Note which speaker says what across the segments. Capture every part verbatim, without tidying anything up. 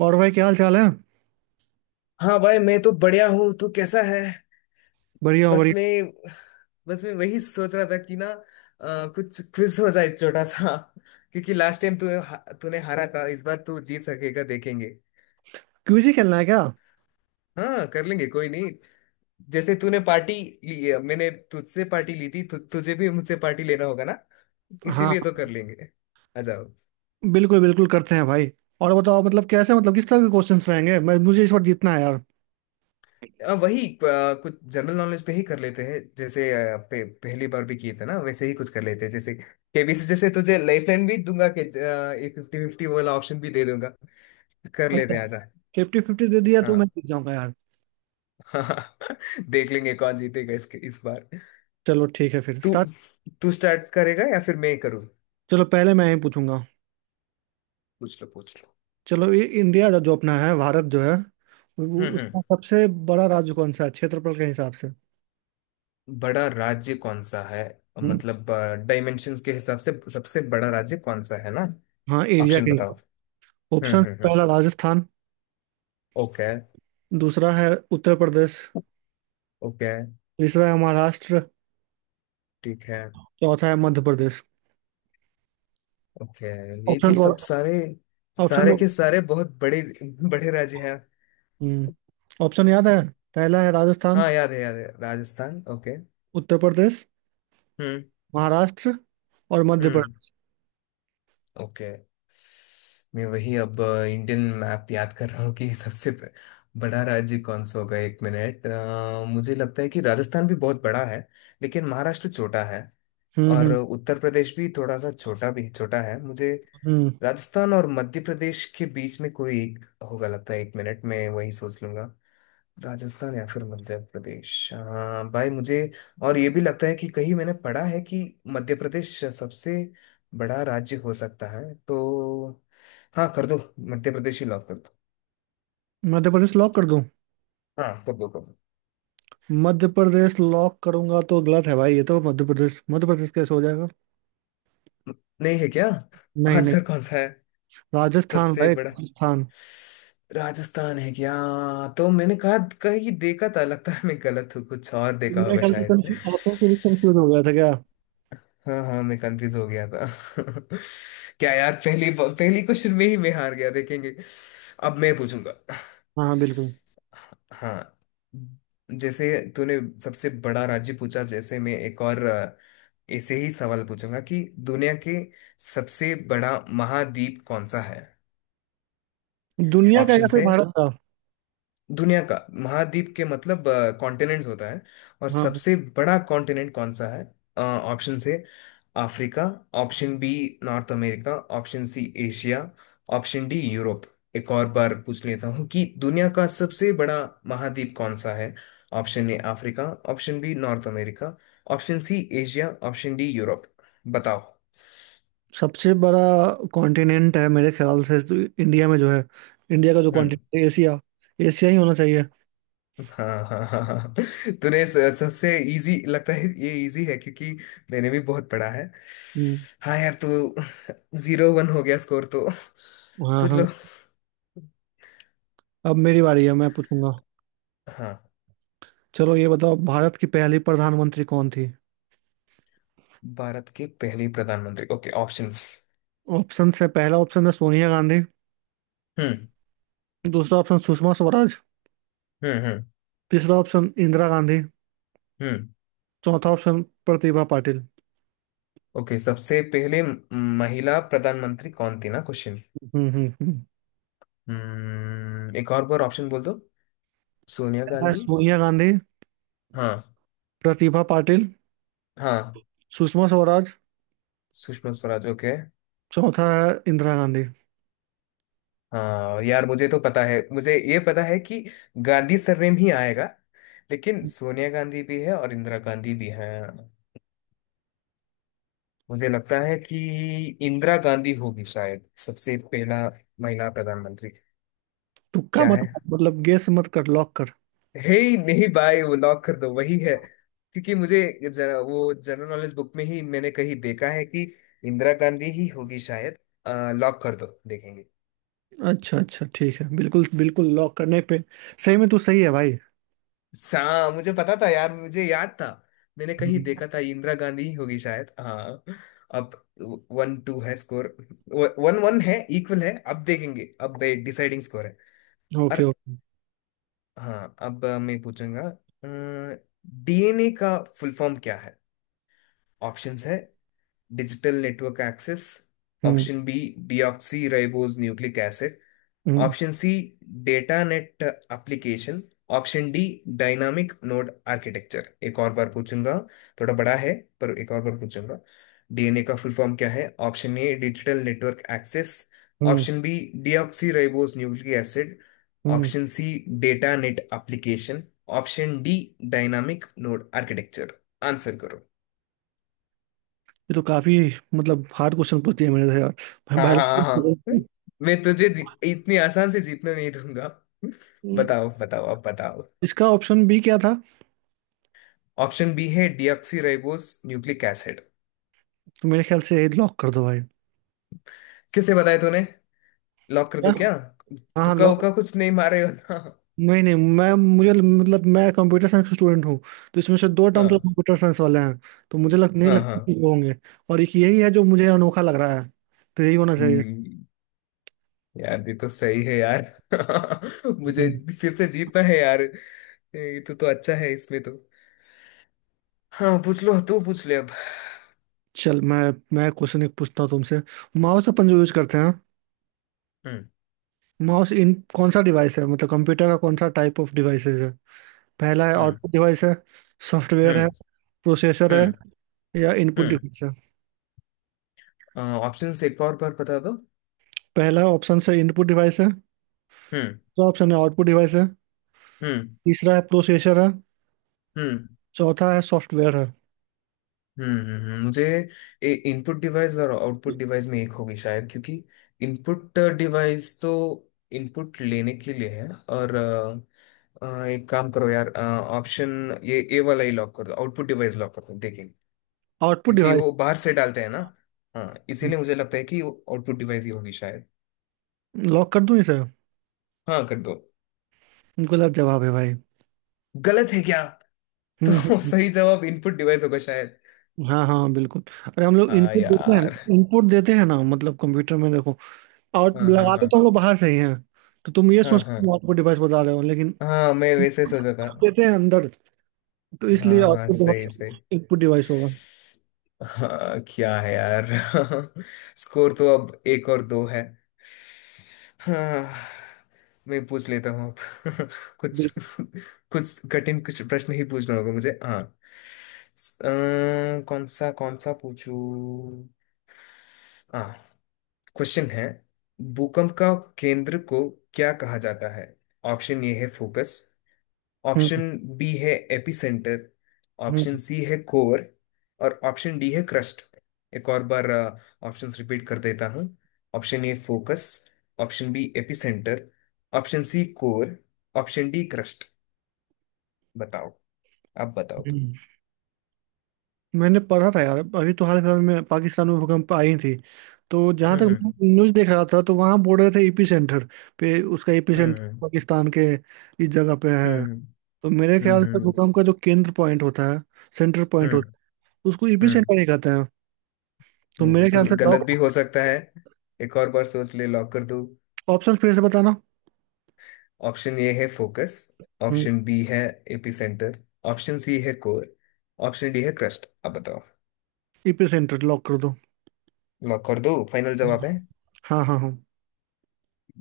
Speaker 1: और भाई क्या हाल चाल है।
Speaker 2: हाँ भाई, मैं तो बढ़िया हूँ। तू कैसा है?
Speaker 1: बढ़िया हो
Speaker 2: बस
Speaker 1: बढ़िया।
Speaker 2: मैं बस मैं वही सोच रहा था कि ना, अ, कुछ क्विज हो जाए छोटा सा। क्योंकि लास्ट टाइम तू तूने हारा था, इस बार तू जीत सकेगा, देखेंगे।
Speaker 1: क्विज खेलना है क्या?
Speaker 2: हाँ, कर लेंगे, कोई नहीं। जैसे तूने पार्टी ली है, मैंने तुझसे पार्टी ली थी। तु, तुझे भी मुझसे पार्टी लेना होगा ना।
Speaker 1: हाँ,
Speaker 2: इसीलिए तो कर लेंगे। आ जाओ।
Speaker 1: बिल्कुल बिल्कुल करते हैं भाई। और बताओ, मतलब कैसे, मतलब किस तरह के क्वेश्चंस रहेंगे। मैं मुझे इस बार जीतना है यार।
Speaker 2: अ, वही, अ, कुछ जनरल नॉलेज पे ही कर लेते हैं। जैसे अ, पे, पहली बार भी किए थे ना, वैसे ही कुछ कर लेते हैं। जैसे केबीसी, जैसे तुझे लाइफ लाइन भी दूंगा कि ये फिफ्टी फिफ्टी वाला ऑप्शन भी दे दूंगा। कर लेते
Speaker 1: अच्छा,
Speaker 2: हैं, आजा।
Speaker 1: फिफ्टी फिफ्टी दे दिया तो मैं
Speaker 2: हाँ
Speaker 1: जीत जाऊंगा यार।
Speaker 2: हाँ। देख लेंगे कौन जीतेगा इसके इस बार।
Speaker 1: चलो ठीक है, फिर
Speaker 2: तू
Speaker 1: स्टार्ट।
Speaker 2: तू स्टार्ट करेगा या फिर मैं ही करूँ?
Speaker 1: चलो पहले मैं ही पूछूंगा।
Speaker 2: पूछ लो, पूछ लो।
Speaker 1: चलो ये इंडिया जो जो अपना है, भारत जो है, वो
Speaker 2: हम्म, हम्म।
Speaker 1: उसका सबसे बड़ा राज्य कौन सा है क्षेत्रफल के हिसाब से?
Speaker 2: बड़ा राज्य कौन सा है?
Speaker 1: हम्म।
Speaker 2: मतलब, डायमेंशंस के हिसाब से सबसे बड़ा राज्य कौन सा है ना?
Speaker 1: हाँ, एरिया
Speaker 2: ऑप्शन
Speaker 1: के।
Speaker 2: बताओ। हम्म,
Speaker 1: ऑप्शन
Speaker 2: हम्म, हम्म।
Speaker 1: पहला राजस्थान।
Speaker 2: ओके।
Speaker 1: दूसरा है उत्तर प्रदेश।
Speaker 2: ओके,
Speaker 1: तीसरा है महाराष्ट्र।
Speaker 2: ठीक है।
Speaker 1: चौथा है मध्य प्रदेश।
Speaker 2: ओके। ये
Speaker 1: ऑप्शन।
Speaker 2: तो सब सारे,
Speaker 1: ऑप्शन।
Speaker 2: सारे के सारे बहुत बड़े बड़े राज्य हैं।
Speaker 1: हम्म। ऑप्शन याद है। पहला है राजस्थान।
Speaker 2: हाँ, याद है, याद है, राजस्थान, ओके।
Speaker 1: उत्तर प्रदेश।
Speaker 2: हम्म,
Speaker 1: महाराष्ट्र। और मध्य
Speaker 2: हम्म।
Speaker 1: प्रदेश।
Speaker 2: ओके। मैं वही अब इंडियन मैप याद कर रहा हूँ कि सबसे ब- बड़ा राज्य कौन सा होगा। एक मिनट, अ, मुझे लगता है कि राजस्थान भी बहुत बड़ा है, लेकिन महाराष्ट्र छोटा है।
Speaker 1: हम्म
Speaker 2: और
Speaker 1: हम्म
Speaker 2: उत्तर प्रदेश भी थोड़ा सा छोटा, भी छोटा है मुझे।
Speaker 1: हम्म।
Speaker 2: राजस्थान और मध्य प्रदेश के बीच में कोई एक होगा, लगता है। एक मिनट में वही सोच लूंगा। राजस्थान या फिर मध्य प्रदेश? हाँ भाई, मुझे और ये भी लगता है कि कहीं मैंने पढ़ा है कि मध्य प्रदेश सबसे बड़ा राज्य हो सकता है, तो हाँ, कर दो। मध्य प्रदेश ही लॉक कर दो।
Speaker 1: मध्य प्रदेश लॉक कर दूं?
Speaker 2: हाँ, कर दो, कर दो।
Speaker 1: मध्य प्रदेश लॉक करूंगा तो गलत है भाई। ये तो मध्य प्रदेश, मध्य प्रदेश कैसे हो जाएगा?
Speaker 2: नहीं है क्या?
Speaker 1: नहीं नहीं।
Speaker 2: आंसर कौन सा है?
Speaker 1: राजस्थान
Speaker 2: सबसे
Speaker 1: भाई,
Speaker 2: बड़ा
Speaker 1: राजस्थान।
Speaker 2: राजस्थान है क्या? तो मैंने कहा कहीं देखा था, लगता है मैं गलत हूँ, कुछ और देखा
Speaker 1: दुनिया
Speaker 2: होगा
Speaker 1: ख्याल से
Speaker 2: शायद।
Speaker 1: कंफ्यूज, ऑप्शन से भी कंफ्यूज हो गया था क्या?
Speaker 2: हाँ हाँ, मैं कंफ्यूज हो गया था। क्या यार, पहली पहली क्वेश्चन में ही मैं हार गया, देखेंगे। अब मैं पूछूंगा।
Speaker 1: हाँ हाँ, बिल्कुल।
Speaker 2: हाँ। जैसे तूने सबसे बड़ा राज्य पूछा, जैसे मैं एक और, अ, ऐसे ही सवाल पूछूंगा कि दुनिया के सबसे बड़ा महाद्वीप कौन सा है?
Speaker 1: दुनिया का या
Speaker 2: ऑप्शन
Speaker 1: फिर
Speaker 2: है।
Speaker 1: भारत का?
Speaker 2: दुनिया का महाद्वीप के मतलब कॉन्टिनेंट्स होता है, और
Speaker 1: हाँ हाँ।
Speaker 2: सबसे बड़ा कॉन्टिनेंट कौन सा है? ऑप्शन से Africa. Option B North America. Option C Asia. Option D Europe. एक और बार पूछ लेता हूँ कि दुनिया का सबसे बड़ा महाद्वीप कौन सा है? Option A Africa. Option B North America. Option C Asia. Option D Europe. बताओ।
Speaker 1: सबसे बड़ा कॉन्टिनेंट है मेरे ख्याल से तो, इंडिया में जो है, इंडिया का जो
Speaker 2: हम्म।
Speaker 1: कॉन्टिनेंट है, एशिया। एशिया ही होना चाहिए।
Speaker 2: हाँ हाँ हाँ हाँ। तूने स- सबसे, इजी लगता है ये, इजी है, क्योंकि मैंने भी बहुत पढ़ा है।
Speaker 1: हम्म।
Speaker 2: हाँ यार, तू जीरो वन हो गया स्कोर तो।
Speaker 1: हाँ
Speaker 2: पूछ
Speaker 1: हाँ,
Speaker 2: लो।
Speaker 1: अब मेरी बारी है, मैं पूछूंगा।
Speaker 2: हाँ,
Speaker 1: चलो ये बताओ, भारत की पहली प्रधानमंत्री कौन थी?
Speaker 2: भारत के पहले प्रधानमंत्री, ओके, ऑप्शंस।
Speaker 1: ऑप्शन है, पहला ऑप्शन है सोनिया गांधी।
Speaker 2: हम्म,
Speaker 1: दूसरा ऑप्शन सुषमा स्वराज।
Speaker 2: हम्म, हम्म,
Speaker 1: तीसरा ऑप्शन इंदिरा गांधी।
Speaker 2: हम्म।
Speaker 1: चौथा ऑप्शन प्रतिभा पाटिल।
Speaker 2: ओके, सबसे पहले म- महिला प्रधानमंत्री कौन थी ना, क्वेश्चन।
Speaker 1: हम्म हम्म हम्म।
Speaker 2: हम्म, एक और बार ऑप्शन बोल दो। सोनिया
Speaker 1: पहला है
Speaker 2: गांधी।
Speaker 1: सोनिया गांधी।
Speaker 2: हाँ।
Speaker 1: प्रतिभा पाटिल।
Speaker 2: हाँ।
Speaker 1: सुषमा स्वराज।
Speaker 2: सुषमा स्वराज, ओके।
Speaker 1: चौथा है इंदिरा गांधी।
Speaker 2: हाँ यार, मुझे तो पता है, मुझे ये पता है कि गांधी सरनेम ही आएगा। लेकिन सोनिया गांधी भी है और इंदिरा गांधी भी है। मुझे लगता है कि इंदिरा गांधी होगी शायद सबसे पहला महिला प्रधानमंत्री।
Speaker 1: तुक्का
Speaker 2: क्या
Speaker 1: मत।
Speaker 2: है?
Speaker 1: मतलब गेस मत कर, लॉक कर।
Speaker 2: हे, नहीं भाई, वो लॉक कर दो, वही है। क्योंकि मुझे जरा वो जनरल नॉलेज बुक में ही मैंने कहीं देखा है कि इंदिरा गांधी ही होगी शायद। लॉक कर दो, देखेंगे।
Speaker 1: अच्छा अच्छा, ठीक है, बिल्कुल बिल्कुल लॉक करने पे। सही में तू सही है भाई।
Speaker 2: सा मुझे पता था यार, मुझे याद था। मैंने कहीं देखा था इंदिरा गांधी ही होगी शायद। हाँ। अब वन टू है स्कोर। वन वन है, इक्वल है। अब देखेंगे, अब डिसाइडिंग स्कोर है।
Speaker 1: ओके
Speaker 2: और
Speaker 1: ओके।
Speaker 2: हाँ, अब मैं पूछूंगा। डीएनए का फुल फॉर्म क्या है? ऑप्शंस है digital network access.
Speaker 1: Hmm
Speaker 2: option B deoxyribose nucleic.
Speaker 1: Hmm
Speaker 2: option C data net application. Option D dynamic node architecture. एक और बार पूछूंगा, थोड़ा बड़ा है पर। एक और बार पूछूंगा। डीएनए का फुल फॉर्म क्या है? Option A digital network access.
Speaker 1: Hmm.
Speaker 2: Option B deoxyribose nucleic acid.
Speaker 1: Hmm.
Speaker 2: Option C data net application. Option D dynamic node architecture. Answer करो।
Speaker 1: ये तो काफी, मतलब हार्ड क्वेश्चन पूछ दिया मेरे से यार। मैं
Speaker 2: हाँ हाँ हाँ हाँ।
Speaker 1: बायोलॉजी।
Speaker 2: मैं तुझे इतनी आसान से जीतने नहीं दूंगा।
Speaker 1: हम्म।
Speaker 2: बताओ, बताओ, अब बताओ।
Speaker 1: इसका ऑप्शन बी क्या था?
Speaker 2: ऑप्शन बी है डीऑक्सीराइबोस न्यूक्लिक एसिड।
Speaker 1: तो मेरे ख्याल से लॉक कर दो भाई।
Speaker 2: किसे बताया तूने? लॉक कर
Speaker 1: क्या?
Speaker 2: दूं क्या?
Speaker 1: हाँ,
Speaker 2: तुक्का
Speaker 1: लॉक।
Speaker 2: उक्का कुछ नहीं मारे हो ना?
Speaker 1: नहीं नहीं, मैं मुझे मतलब, मैं कंप्यूटर साइंस का स्टूडेंट हूँ। तो इसमें से दो टर्म तो
Speaker 2: हाँ
Speaker 1: कंप्यूटर साइंस वाले हैं। तो मुझे लग नहीं
Speaker 2: हाँ
Speaker 1: लगता कि
Speaker 2: हाँ।
Speaker 1: वो होंगे। और एक यही है जो मुझे अनोखा लग रहा है। तो यही होना चाहिए।
Speaker 2: हम्म, यार ये तो सही है यार। मुझे
Speaker 1: हम्म।
Speaker 2: फिर से जीतना है यार। ये तो तो अच्छा है इसमें तो। हाँ, पूछ लो, तू पूछ ले अब।
Speaker 1: चल मैं मैं क्वेश्चन एक पूछता हूँ तुमसे। माउस अपन जो यूज करते हैं,
Speaker 2: हम्म,
Speaker 1: माउस इन कौन सा डिवाइस है, मतलब कंप्यूटर का कौन सा टाइप ऑफ डिवाइसेस? पहला है
Speaker 2: हम्म,
Speaker 1: आउटपुट डिवाइस है। सॉफ्टवेयर है।
Speaker 2: हम्म,
Speaker 1: प्रोसेसर है।
Speaker 2: हम्म,
Speaker 1: या इनपुट डिवाइस है।
Speaker 2: हम्म। ऑप्शंस एक और बार बता दो।
Speaker 1: पहला ऑप्शन से इनपुट डिवाइस है।
Speaker 2: हम्म,
Speaker 1: दूसरा ऑप्शन है आउटपुट डिवाइस है।
Speaker 2: हम्म,
Speaker 1: तीसरा है प्रोसेसर है।
Speaker 2: हम्म,
Speaker 1: चौथा है सॉफ्टवेयर है।
Speaker 2: हम्म, हम्म, हम्म। मुझे इनपुट डिवाइस और आउटपुट डिवाइस में एक होगी शायद, क्योंकि इनपुट डिवाइस तो इनपुट लेने के लिए है। और अ, अ, एक काम करो यार, ऑप्शन ये ए वाला ही लॉक कर दो, आउटपुट डिवाइस लॉक कर दो, देखें।
Speaker 1: आउटपुट
Speaker 2: क्योंकि
Speaker 1: डिवाइस
Speaker 2: वो बाहर से डालते हैं ना। हाँ, इसीलिए मुझे लगता है कि आउटपुट डिवाइस ही होगी शायद।
Speaker 1: लॉक कर दूं इसे?
Speaker 2: हाँ, कर दो।
Speaker 1: गलत जवाब है भाई।
Speaker 2: गलत है क्या?
Speaker 1: हम्म हम्म,
Speaker 2: तो
Speaker 1: हम्म।
Speaker 2: सही जवाब इनपुट डिवाइस होगा शायद।
Speaker 1: हाँ हाँ बिल्कुल, अरे हम लोग
Speaker 2: हाँ
Speaker 1: इनपुट देते हैं।
Speaker 2: यार।
Speaker 1: इनपुट देते हैं ना, मतलब कंप्यूटर में देखो, आउट
Speaker 2: हाँ हाँ
Speaker 1: लगाते
Speaker 2: हाँ,
Speaker 1: तो हम लोग बाहर से ही हैं। तो तुम ये
Speaker 2: हाँ
Speaker 1: सोच
Speaker 2: हाँ
Speaker 1: के आउटपुट डिवाइस बता रहे हो, लेकिन
Speaker 2: हाँ, मैं वैसे सोचा था।
Speaker 1: देते हैं अंदर। तो
Speaker 2: हाँ
Speaker 1: इसलिए
Speaker 2: हाँ,
Speaker 1: आउटपुट डिवाइस,
Speaker 2: सही सही।
Speaker 1: इनपुट डिवाइस होगा।
Speaker 2: हाँ, क्या है यार। स्कोर तो अब एक और दो है। हाँ, मैं पूछ लेता हूँ अब। कुछ,
Speaker 1: बिल्कुल।
Speaker 2: कुछ कठिन कुछ प्रश्न ही पूछना होगा मुझे। हाँ, स- अ, कौन सा, कौन सा पूछूं? हाँ, क्वेश्चन है। भूकंप का केंद्र को क्या कहा जाता है? ऑप्शन ए है फोकस।
Speaker 1: हम्म
Speaker 2: ऑप्शन बी है एपिसेंटर।
Speaker 1: हम्म।
Speaker 2: ऑप्शन सी है कोर। और ऑप्शन डी है क्रस्ट। एक और बार ऑप्शंस रिपीट कर देता हूँ। Option A focus. Option B epicentre. Option C core. Option D crust. बताओ। आप बताओ।
Speaker 1: हम्म। मैंने पढ़ा था यार, अभी तो हाल फिलहाल में पाकिस्तान में भूकंप आई थी। तो जहां तक मैं
Speaker 2: हम्म,
Speaker 1: न्यूज देख रहा था, तो वहां बोल रहे थे एपी सेंटर पे, उसका एपी सेंटर
Speaker 2: हम्म,
Speaker 1: पाकिस्तान के इस जगह पे है।
Speaker 2: हम्म,
Speaker 1: तो मेरे
Speaker 2: हम्म,
Speaker 1: ख्याल से
Speaker 2: हम्म, हम्म,
Speaker 1: भूकंप का जो केंद्र पॉइंट होता है, सेंटर पॉइंट होता
Speaker 2: हम्म,
Speaker 1: है, उसको एपी
Speaker 2: हम्म,
Speaker 1: सेंटर ही कहते हैं। तो
Speaker 2: हम्म।
Speaker 1: मेरे
Speaker 2: तो
Speaker 1: ख्याल से
Speaker 2: गलत
Speaker 1: लॉक।
Speaker 2: भी हो सकता है, एक और बार सोच ले, लॉक कर दो।
Speaker 1: ऑप्शन फिर से बताना।
Speaker 2: ऑप्शन ए है फोकस। ऑप्शन बी है एपिसेंटर। ऑप्शन सी है कोर। ऑप्शन डी है क्रस्ट। अब बताओ।
Speaker 1: एपी सेंटर लॉक कर दो।
Speaker 2: लॉक कर दो, फाइनल जवाब है।
Speaker 1: हाँ हाँ हाँ।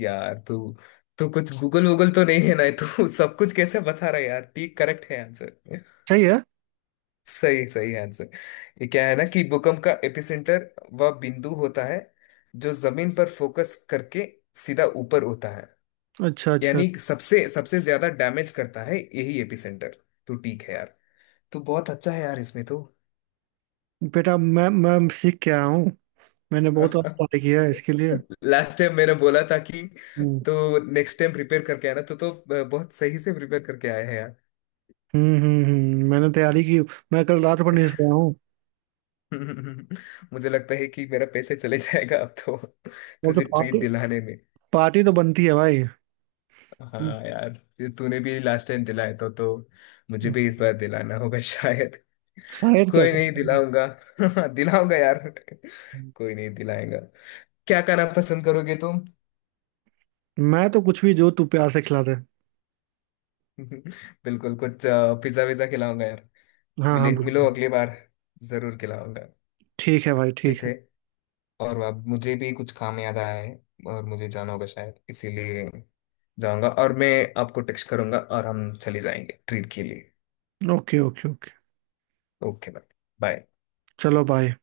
Speaker 2: यार, तू तू कुछ गूगल वूगल तो नहीं है ना, तू सब कुछ कैसे बता रहा है यार? ठीक, करेक्ट है आंसर,
Speaker 1: सही है।
Speaker 2: सही सही आंसर। ये क्या है ना कि भूकंप का एपिसेंटर वह बिंदु होता है जो जमीन पर फोकस करके सीधा ऊपर होता है,
Speaker 1: अच्छा अच्छा।
Speaker 2: यानी सबसे सबसे ज्यादा डैमेज करता है यही एपिसेंटर। तो ठीक है यार, तू बहुत अच्छा है यार इसमें तो।
Speaker 1: बेटा मैं मैं सीख के आया हूँ। मैंने बहुत पढ़ाई किया है इसके लिए।
Speaker 2: लास्ट टाइम मैंने बोला था कि
Speaker 1: हम्म।
Speaker 2: तो नेक्स्ट टाइम प्रिपेयर करके आना, तो तो बहुत सही से प्रिपेयर करके आए हैं यार।
Speaker 1: हम्म हम्म हम्म, मैंने तैयारी की। मैं कल रात पर नहीं सोया हूँ।
Speaker 2: मुझे लगता है कि मेरा पैसे चले जाएगा अब तो।
Speaker 1: और तो
Speaker 2: तुझे ट्रीट
Speaker 1: पार्टी,
Speaker 2: दिलाने में।
Speaker 1: पार्टी तो बनती है भाई। हम्म।
Speaker 2: हाँ यार, ये तूने भी लास्ट टाइम दिलाया था, तो मुझे भी इस बार दिलाना होगा शायद।
Speaker 1: शायद क्या?
Speaker 2: कोई नहीं, दिलाऊंगा। दिलाऊंगा यार, कोई नहीं दिलाएगा। क्या खाना पसंद करोगे तुम?
Speaker 1: मैं तो कुछ भी जो तू प्यार से खिला दे।
Speaker 2: बिल्कुल, कुछ पिज्जा विज्जा खिलाऊंगा।
Speaker 1: हाँ हाँ
Speaker 2: मिले मिलो
Speaker 1: बिल्कुल।
Speaker 2: अगली बार, जरूर खिलाऊंगा।
Speaker 1: ठीक है भाई, ठीक
Speaker 2: ठीक
Speaker 1: है।
Speaker 2: है। और अब मुझे भी कुछ काम याद आया है, और मुझे जाना होगा शायद, इसीलिए जाऊंगा। और मैं आपको टेक्स्ट करूंगा, और हम चले जाएंगे ट्रीट के लिए।
Speaker 1: Okay okay okay.
Speaker 2: Okay, bye. Bye.
Speaker 1: चलो, बाय।